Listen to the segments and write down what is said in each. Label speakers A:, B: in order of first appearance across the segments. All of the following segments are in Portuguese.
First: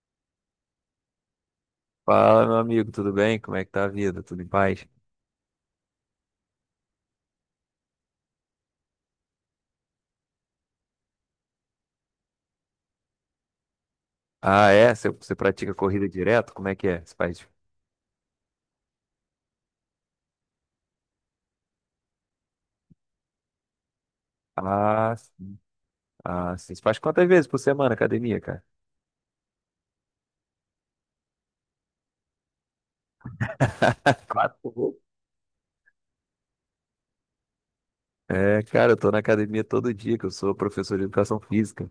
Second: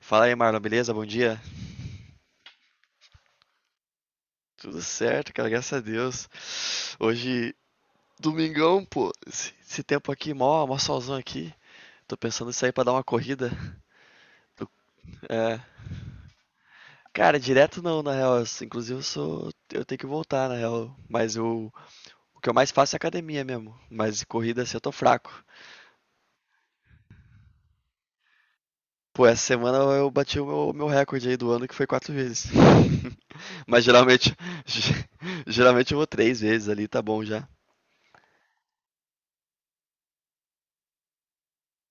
A: Fala aí, Marlon, beleza? Bom dia?
B: Fala, meu amigo, tudo bem? Como é que tá a vida? Tudo em
A: Tudo
B: paz?
A: certo, cara, graças a Deus. Hoje, domingão, pô. Esse tempo aqui, mó solzão aqui. Tô pensando em sair pra dar uma corrida. Tô-
B: Ah, é? Você
A: é,
B: pratica corrida direto? Como é que é? Você
A: cara,
B: faz...
A: direto não, na real. Eu Inclusive, eu sou, eu tenho que voltar, na real. Mas eu, o que eu mais faço é academia mesmo. Mas de corrida, assim, eu tô
B: Ah,
A: fraco.
B: sim. Ah, sim. Você faz quantas vezes por semana academia, cara?
A: Pô, essa semana eu bati o meu recorde aí do ano, que foi quatro vezes. Mas geralmente,
B: Quatro.
A: geralmente eu vou três vezes ali, tá bom já.
B: É, cara, eu tô na academia todo dia, que eu sou professor de educação física.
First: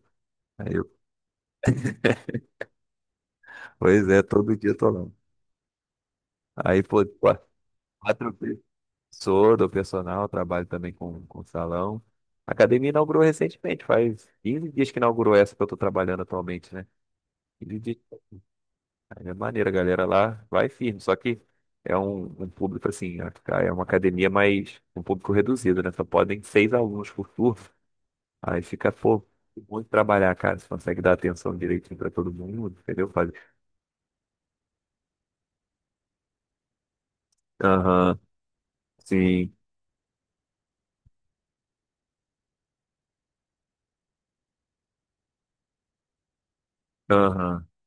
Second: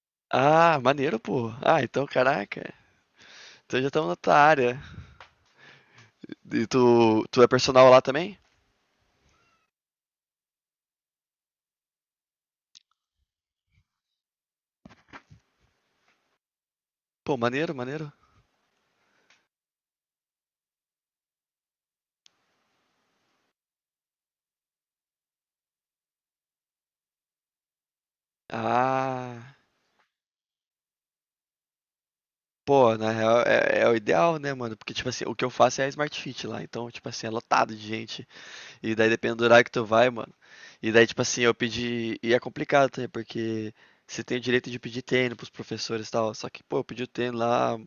B: Aí
A: Ah,
B: eu...
A: maneiro, pô. Ah, então, caraca. Então já
B: Pois
A: estamos na
B: é,
A: tua
B: todo dia eu
A: área.
B: tô lá.
A: E
B: Aí, pô,
A: tu é personal lá
B: quatro
A: também?
B: vezes. Sou do personal, trabalho também com salão. A academia inaugurou recentemente, faz 15 dias que inaugurou essa que eu tô trabalhando atualmente, né?
A: Pô, maneiro,
B: 15 dias.
A: maneiro.
B: Aí é maneiro, a galera lá vai firme, só que é um público assim, é uma academia mais um público reduzido, né? Só podem 6 alunos por turno. Aí fica, pô,
A: Ah,
B: muito trabalhar, cara. Você consegue dar atenção direitinho pra todo mundo,
A: pô,
B: entendeu?
A: na real é o ideal, né, mano? Porque, tipo assim, o que eu faço é a Smart Fit lá. Então, tipo assim, é lotado de
B: Aham,
A: gente. E daí depende do
B: sim,
A: horário que tu vai, mano. E daí, tipo assim, eu pedi. E é complicado, tá? Porque você tem o direito de pedir treino pros professores e tal. Só que, pô, eu pedi o treino
B: aham.
A: lá.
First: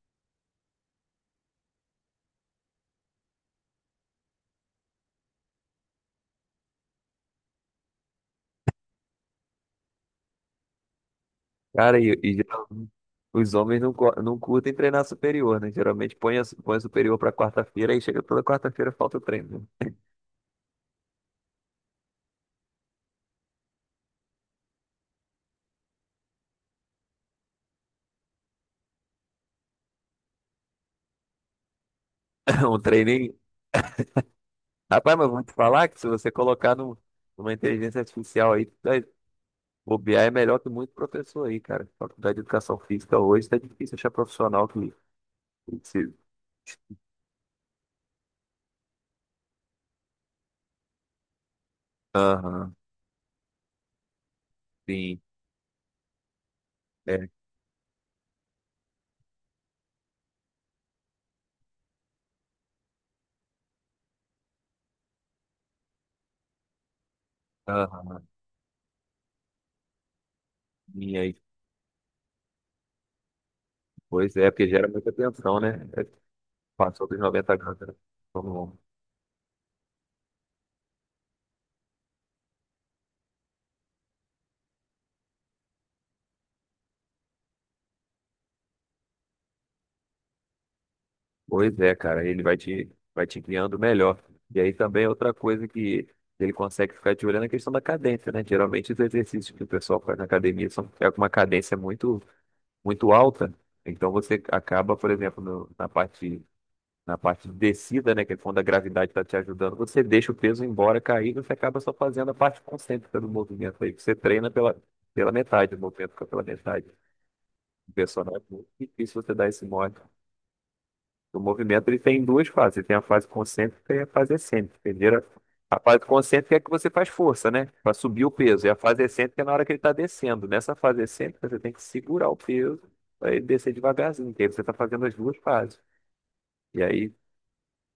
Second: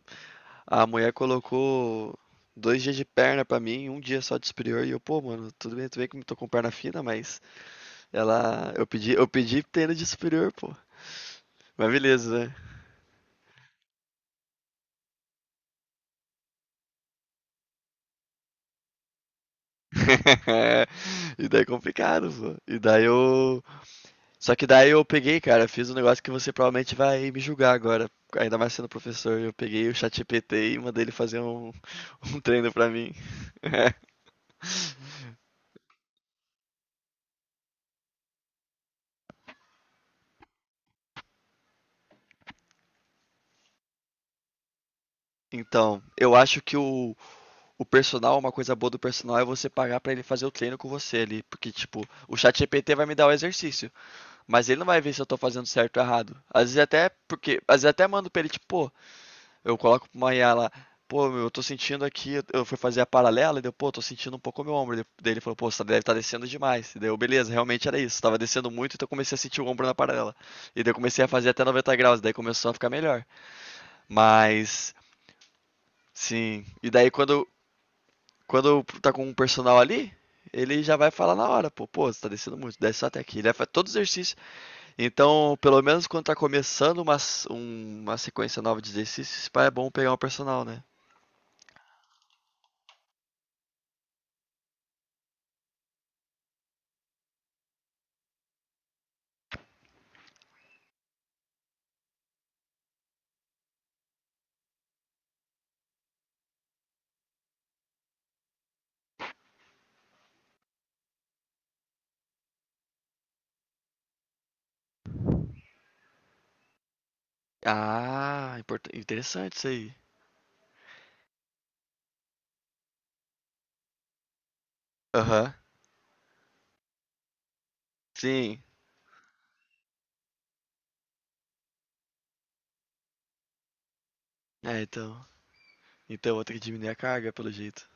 A: A mulher colocou dois dias de perna pra mim, um dia só de superior, e eu, pô, mano, tudo bem que eu tô com perna fina, mas ela. Eu pedi treino de superior, pô. Mas
B: Cara,
A: beleza,
B: e
A: né?
B: geralmente os homens não, não curtem treinar superior, né? Geralmente põe, a, põe a superior pra quarta-feira, aí chega toda quarta-feira falta o treino, né?
A: E daí é complicado, pô. E daí eu. Só que daí eu peguei, cara, fiz um negócio que você provavelmente vai me julgar agora. Ainda mais sendo professor, eu peguei o ChatGPT e mandei ele fazer um, um treino
B: Um
A: pra mim.
B: treininho. Rapaz, mas vou te falar que se você colocar no uma inteligência artificial aí, bobear é melhor que muito professor aí, cara. Faculdade de Educação Física hoje tá difícil achar profissional que
A: Então,
B: precisa.
A: eu acho que o personal, uma coisa boa do personal é você pagar pra ele fazer o treino com você ali, porque tipo, o
B: Aham,
A: ChatGPT vai me dar o exercício, mas ele não vai ver
B: sim.
A: se eu tô fazendo certo ou errado. Às vezes até
B: É,
A: porque, às vezes até mando pra ele tipo, pô, eu coloco pra uma IA lá, pô, meu, eu tô sentindo aqui, eu fui fazer a paralela e deu, pô, tô sentindo um pouco o meu ombro. Daí ele falou, pô, você deve estar descendo demais. E daí eu, beleza, realmente era isso,
B: aham,
A: tava descendo muito, então eu comecei a sentir o ombro na paralela. E daí eu
B: minha
A: comecei a
B: aí.
A: fazer até 90 graus, daí começou a ficar melhor.
B: Pois é, porque gera
A: Mas,
B: muita tensão, né? É,
A: sim. E
B: passou
A: daí
B: dos
A: quando
B: 90 graus, né? Então,
A: quando tá com um personal ali, ele já vai falar na hora, pô, pô, você tá descendo muito, desce só até aqui. Ele faz todo o exercício. Então, pelo menos quando tá começando uma, uma sequência nova de exercícios, pá, é bom pegar um personal, né?
B: pois é, cara, ele vai te criando melhor. E aí também é outra coisa que ele consegue ficar de olho é na questão da cadência, né? Geralmente os exercícios que o pessoal faz na academia são é com uma cadência muito, muito alta. Então você acaba, por exemplo, na parte, na parte de descida, né, que é quando a gravidade está te ajudando, você deixa o peso embora cair e você acaba só fazendo a parte concêntrica do movimento aí, que você treina pela, pela metade, o movimento fica pela metade. O personal é
A: Ah,
B: muito difícil você dar
A: interessante
B: esse
A: isso
B: mole.
A: aí.
B: O movimento ele tem duas fases, ele tem a fase concêntrica e a fase excêntrica. Primeiro,
A: Aham.
B: a fase concêntrica é que você faz força, né, para subir o
A: Sim.
B: peso, e a fase excêntrica é na hora que ele está descendo. Nessa fase excêntrica, você tem que segurar o peso para ele descer devagarzinho, que aí você está
A: É,
B: fazendo as
A: então.
B: duas fases.
A: Então eu vou ter que
B: E
A: diminuir a
B: aí,
A: carga, pelo jeito.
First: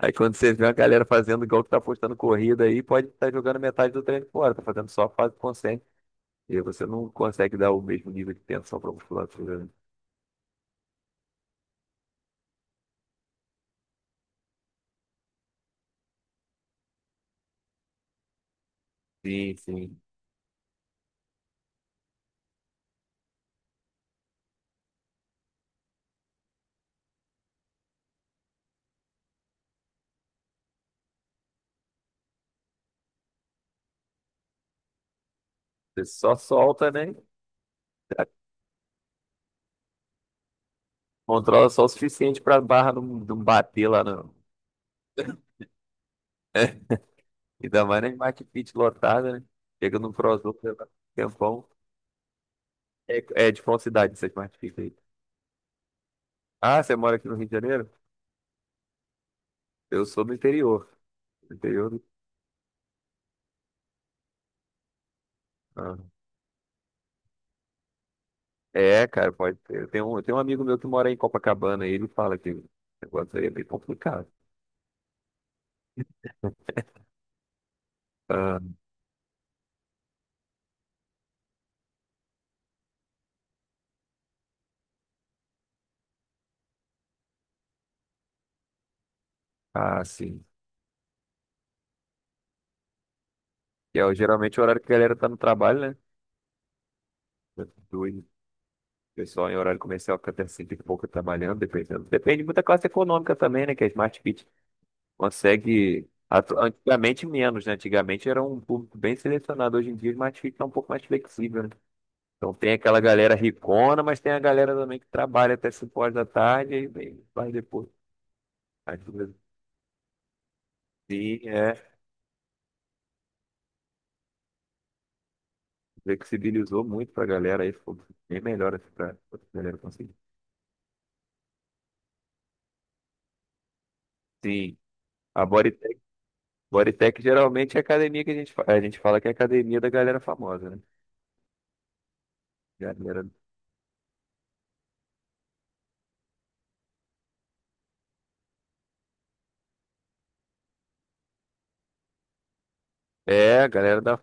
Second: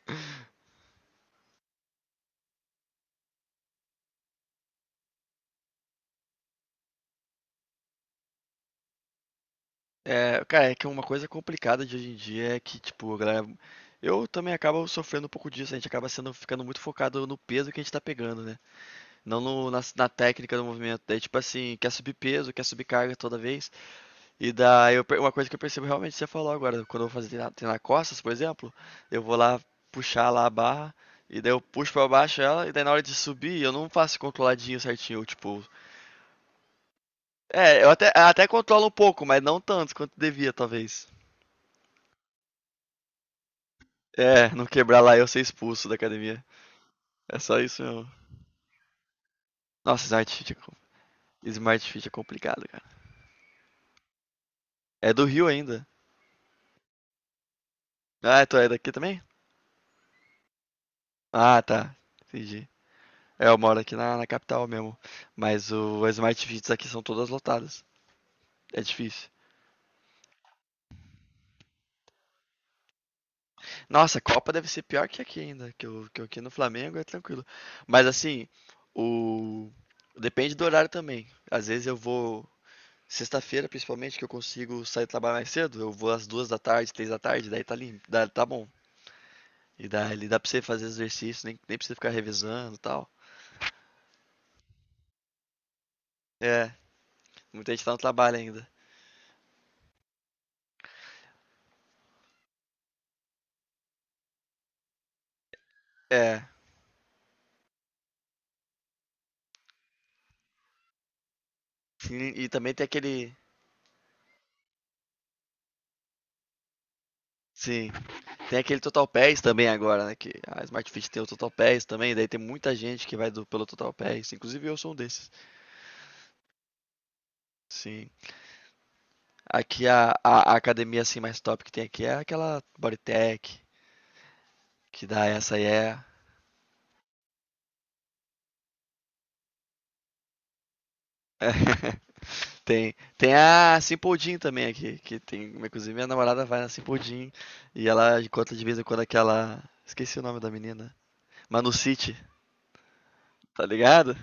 B: aí quando você vê uma galera fazendo igual que tá postando corrida aí, pode estar jogando metade do treino fora, tá fazendo só a fase consciente. E aí você não consegue dar o mesmo nível de tensão para musculatura, né?
A: É, cara, é que uma coisa complicada de hoje em dia é que, tipo, a galera. Eu também acabo sofrendo um pouco disso, a gente acaba sendo, ficando muito focado no peso que a gente tá pegando, né? Não
B: Sim,
A: no- na,
B: sim.
A: na técnica do movimento. Daí, tipo assim, quer subir peso, quer subir carga toda vez. E daí, uma coisa que eu percebo realmente, você falou agora, quando eu vou fazer treinar costas, por exemplo, eu vou lá puxar lá a barra, e daí eu puxo pra baixo ela, e daí na hora de subir, eu não faço controladinho certinho, tipo.
B: Você só solta, né?
A: É, eu até controlo um pouco, mas não tanto quanto devia, talvez.
B: Controla só o suficiente para a barra não bater lá não.
A: É, não quebrar lá e eu ser expulso da academia. É só isso
B: Ainda mais na
A: mesmo.
B: Smart Fit lotada, né? Chega
A: Nossa,
B: no
A: Smart Fit é,
B: Crossover, leva um tempão.
A: Smart Fit é complicado, cara.
B: É, é de qual cidade essa Smart Fit aí?
A: É do Rio ainda.
B: Ah, você mora aqui no Rio de Janeiro?
A: Ah, é, tu é daqui também?
B: Eu sou do interior. Do
A: Ah,
B: interior
A: tá.
B: do...
A: Entendi. É, eu moro aqui na capital mesmo. Mas
B: Ah.
A: o, as Smart Fits aqui são todas lotadas. É
B: É,
A: difícil.
B: cara, pode ser. Eu tenho, eu tenho um amigo meu que mora em Copacabana e ele fala que o negócio aí é bem
A: Nossa, a
B: complicado.
A: Copa deve ser pior que aqui ainda. Que, o, que eu aqui no Flamengo é tranquilo. Mas assim,
B: Ah,
A: o. Depende do horário também. Às vezes eu vou sexta-feira, principalmente, que eu consigo sair trabalhar mais cedo, eu vou às duas da tarde, três da tarde, daí tá limpo, dá, tá bom. E
B: ah,
A: daí ele dá
B: sim.
A: pra você fazer exercício, nem precisa ficar revisando e tal.
B: Que é o- geralmente o horário que a galera tá no trabalho, né?
A: É, muita gente tá no
B: Doido.
A: trabalho
B: O
A: ainda.
B: pessoal em horário comercial fica até cinco e pouco trabalhando, dependendo. Depende muito da classe econômica também, né? Que a Smart Fit consegue.
A: É,
B: Antigamente menos, né? Antigamente era um público bem selecionado. Hoje em dia a Smart Fit tá um pouco mais flexível, né?
A: e
B: Então
A: também
B: tem
A: tem
B: aquela galera
A: aquele.
B: ricona, mas tem a galera também que trabalha até cinco horas da tarde e aí vai depois.
A: Sim, tem aquele Total Pass também agora, né? Que a Smart Fit tem o
B: Sim,
A: Total
B: é.
A: Pass também, daí tem muita gente que vai do, pelo Total Pass, inclusive eu sou um desses.
B: Flexibilizou muito pra galera aí, ficou
A: Sim.
B: bem melhor assim pra outra galera
A: Aqui a,
B: conseguir.
A: a, a academia assim mais top que tem aqui é aquela Bodytech,
B: Sim,
A: que dá
B: a
A: essa aí
B: Bodytech,
A: é.
B: Bodytech geralmente é academia que a gente, a gente fala que é academia da galera famosa, né?
A: Tem,
B: Galera,
A: tem a Simple Jean também aqui, que tem, inclusive minha namorada vai na Simple Jean e ela conta de vez em quando aquela, esqueci o nome da menina, Manu City,
B: é,
A: tá
B: a galera
A: ligado?
B: da.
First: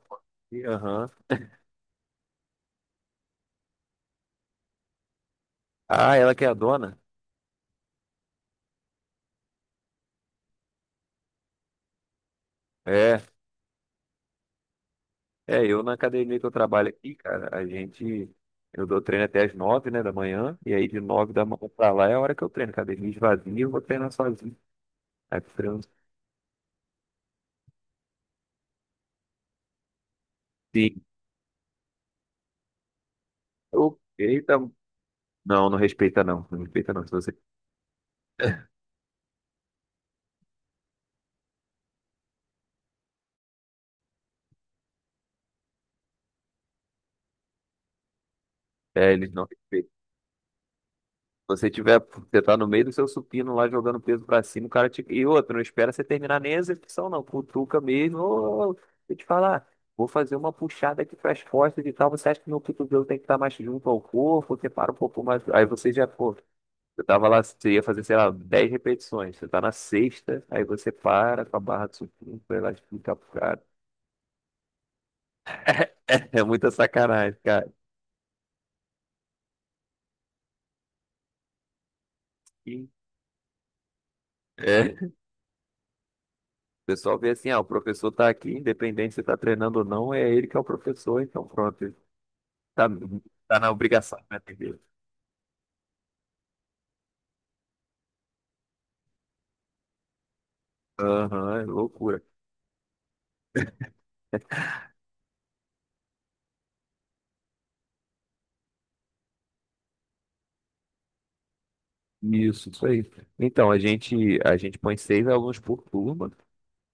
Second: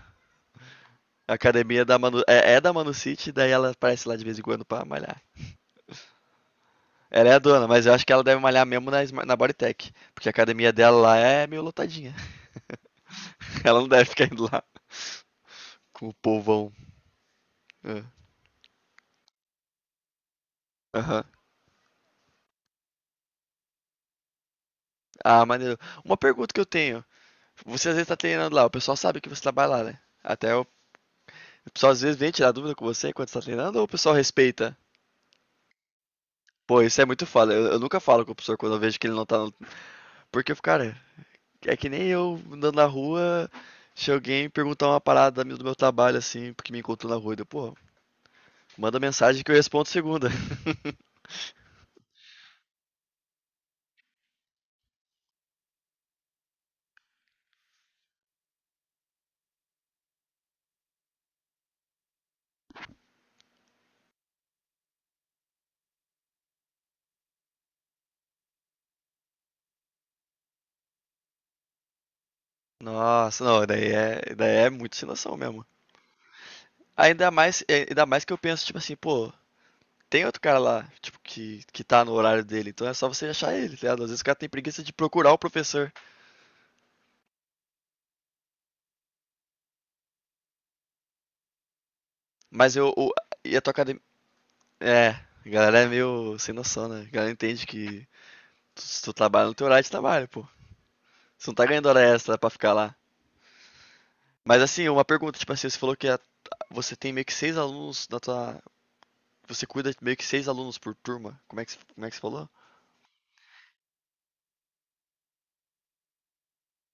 B: Aham.
A: A academia da Manu, é da Manu City, daí ela aparece lá de vez em quando pra malhar.
B: Ah, ela que é a dona?
A: Ela é a dona, mas eu acho que ela deve malhar mesmo na, na Bodytech, porque a academia dela lá é meio lotadinha.
B: É,
A: Ela não deve ficar indo lá
B: é, eu na
A: com o
B: academia que eu
A: povão.
B: trabalho aqui, cara, a
A: É.
B: gente. Eu dou treino até as nove, né, da manhã, e aí de
A: Aham.
B: nove da manhã pra lá é a hora que eu treino. Academia esvazia, eu vou treinar sozinho. Aí eu
A: Ah, maneiro.
B: treino.
A: Uma pergunta que eu tenho. Você às vezes tá treinando lá, o pessoal sabe que você trabalha lá, né? Até eu.
B: Sim.
A: O pessoal às vezes vem tirar dúvida com você enquanto você tá treinando ou o pessoal
B: Eita,
A: respeita?
B: não, não respeita não, não
A: Pô,
B: respeita
A: isso é
B: não. Se
A: muito
B: você,
A: foda. Eu nunca falo com o professor quando eu vejo que ele não tá. No... Porque, eu fico, cara, é que nem eu andando na rua, se alguém perguntar uma parada do meu trabalho, assim, porque me encontrou na rua, eu, pô, manda
B: é, eles
A: mensagem
B: não
A: que eu respondo
B: respeitam.
A: segunda.
B: Se você tiver, você tá no meio do seu supino lá jogando peso pra cima, o cara te... E outro, não espera você terminar nem a execução não, cutuca mesmo. Ô, ô, deixa eu te falar, vou fazer uma puxada aqui pras costas e tal, você acha que meu cotovelo tem que estar mais junto ao corpo? Você para um pouco mais... Aí você já, pô, você tava lá, você ia fazer, sei lá, 10 repetições, você tá na sexta, aí você para com a barra do supino, vai lá explicar pro
A: Nossa,
B: cara.
A: não, daí daí é muito sem noção mesmo.
B: É muita
A: Ainda
B: sacanagem,
A: mais,
B: cara.
A: é, ainda mais que eu penso, tipo assim, pô, tem outro cara lá, tipo, que tá no horário dele, então é só você achar ele, tá ligado? Às vezes o cara tem preguiça de
B: É.
A: procurar o professor.
B: O pessoal vê assim, ah, o professor tá aqui, independente se tá treinando ou não, é ele que é o professor, então pronto, ele
A: Mas
B: tá,
A: eu, o, e
B: tá
A: a
B: na
A: tua.
B: obrigação, né, entendeu?
A: É, a galera é meio sem noção, né? A galera entende que se tu trabalha no teu horário de trabalho, pô. Você não
B: Aham,
A: tá
B: é
A: ganhando hora
B: loucura.
A: extra pra ficar lá. Mas assim, uma pergunta, tipo assim, você falou que você tem meio que seis alunos na tua. Você cuida de meio que seis alunos por turma. Como é que, como é que você falou?
B: Isso aí. Então, a gente põe 6 alunos por turma,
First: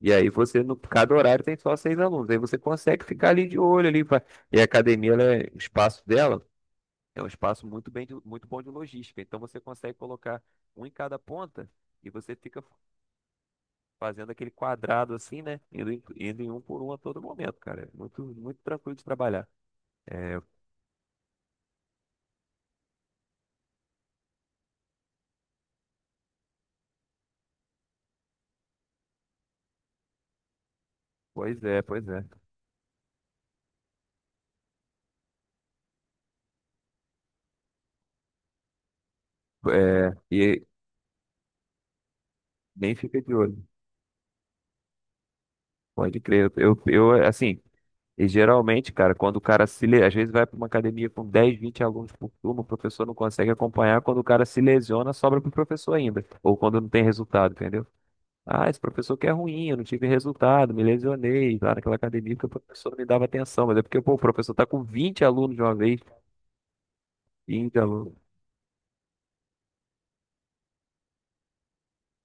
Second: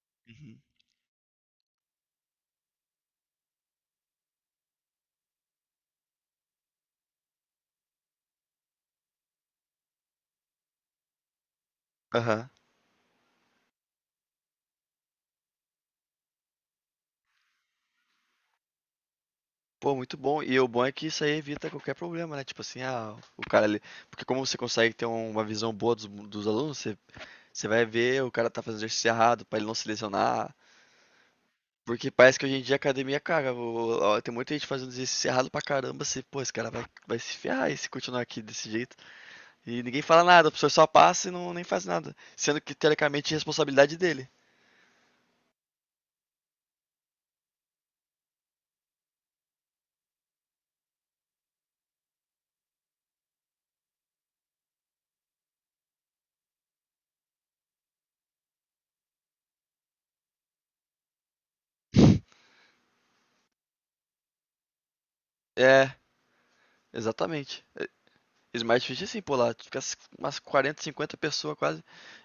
B: e aí
A: Uhum.
B: você, no, cada horário tem só 6 alunos, aí você consegue ficar ali de olho ali, pra- e a academia, ela é- o espaço dela é um espaço muito bem, de- muito bom de logística, então você consegue colocar um em cada ponta, e você
A: Aham.
B: fica fazendo aquele quadrado assim, né? Indo em um por um a todo momento, cara. É muito, muito tranquilo de trabalhar.
A: Pô, muito
B: É,
A: bom. E o bom é que isso aí evita qualquer problema, né? Tipo assim, ah, o cara ali. Porque como você consegue ter um, uma visão boa dos alunos, você, você vai ver o cara tá fazendo exercício errado pra ele não se lesionar.
B: pois é, pois
A: Porque
B: é.
A: parece que hoje em dia a academia, cara, ó, tem muita gente fazendo exercício errado pra caramba, assim, pô, esse cara vai, vai se ferrar e se continuar aqui desse jeito. E ninguém
B: É,
A: fala nada, o
B: e
A: professor só passa e não, nem faz nada. Sendo que,
B: nem fica de
A: teoricamente, é
B: olho.
A: responsabilidade dele.
B: Pode crer. Assim, e geralmente, cara, quando o cara se, le- às vezes vai para uma academia com 10, 20 alunos por turma, o professor não consegue acompanhar, quando o cara se lesiona, sobra para o professor ainda, ou quando não tem resultado, entendeu? Ah, esse professor que é ruim, eu não tive resultado, me lesionei lá naquela academia porque o professor não me dava atenção, mas é porque, pô, o professor tá com 20 alunos de uma
A: É,
B: vez.
A: exatamente. É,
B: Íngalo,
A: Smart Fit é assim, pô, lá fica umas 40, 50 pessoas quase,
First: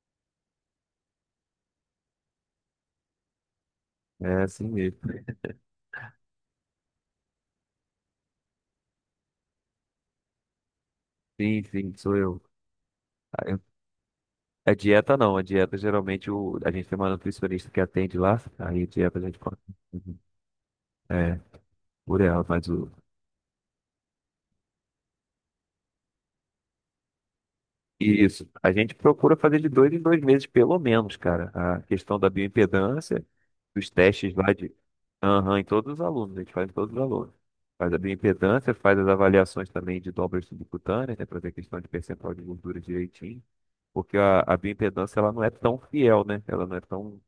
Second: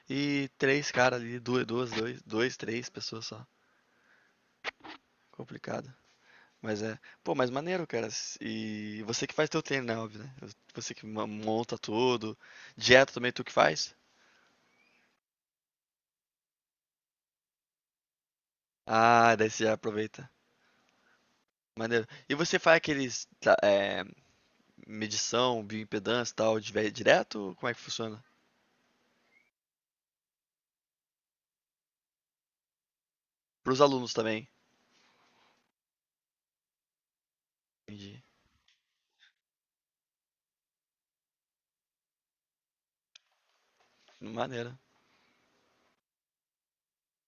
A: e três caras ali, duas, duas, dois, dois, três pessoas só.
B: é assim mesmo.
A: Complicado. Mas é. Pô, mas maneiro, cara. E você que faz teu treino, né? Óbvio, né? Você que
B: Sim,
A: monta
B: sim, sou
A: tudo.
B: eu.
A: Dieta também tu
B: Ah,
A: que
B: eu-
A: faz?
B: a dieta não, a dieta geralmente o, a gente tem uma nutricionista que atende lá, aí a dieta a
A: Ah,
B: gente
A: daí
B: faz.
A: você já
B: Uhum,
A: aproveita.
B: é,
A: Maneiro.
B: por
A: E
B: ela,
A: você
B: mas
A: faz
B: o.
A: aqueles. Tá, é, medição, bioimpedância e tal, direto? Como é que funciona?
B: Isso. A gente procura fazer de 2 em 2 meses, pelo menos, cara. A questão da bioimpedância,
A: Pros
B: dos
A: alunos
B: testes
A: também.
B: lá de. Aham, em todos os alunos, a gente faz em todos os alunos. Faz a
A: Entendi.
B: bioimpedância, faz as avaliações também de dobras subcutâneas, né, para ver a questão de percentual de gordura direitinho. Porque a
A: Maneiro.
B: bioimpedância ela não é tão fiel, né? Ela não é tão,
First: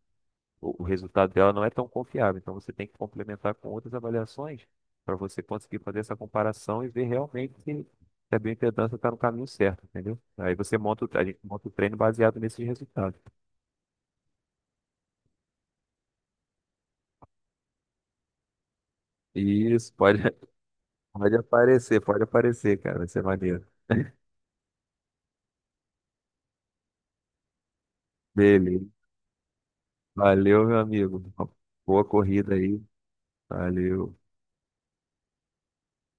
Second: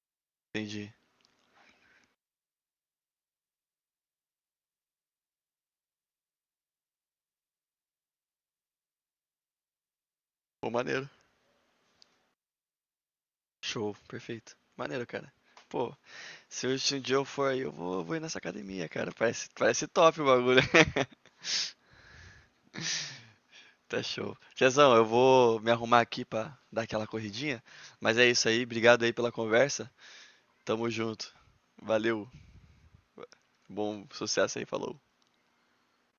B: o
A: Entendi.
B: resultado dela não é tão confiável. Então você tem que complementar com outras avaliações para você conseguir fazer essa comparação e ver realmente se a bioimpedância está no caminho certo, entendeu? Aí
A: Pô,
B: você monta,
A: maneiro.
B: a gente monta o treino baseado nesses resultados.
A: Show. Perfeito. Maneiro, cara. Pô, se hoje um dia eu for aí, eu vou, vou ir nessa academia, cara. Parece, parece
B: Isso,
A: top
B: pode,
A: o bagulho.
B: pode aparecer, cara. Vai ser maneiro.
A: Tá show. Tiazão, eu vou me arrumar aqui pra dar aquela corridinha, mas é isso aí.
B: Beleza.
A: Obrigado aí pela conversa.
B: Valeu, meu
A: Tamo
B: amigo.
A: junto.
B: Boa
A: Valeu.
B: corrida aí.
A: Bom
B: Valeu.
A: sucesso aí, falou.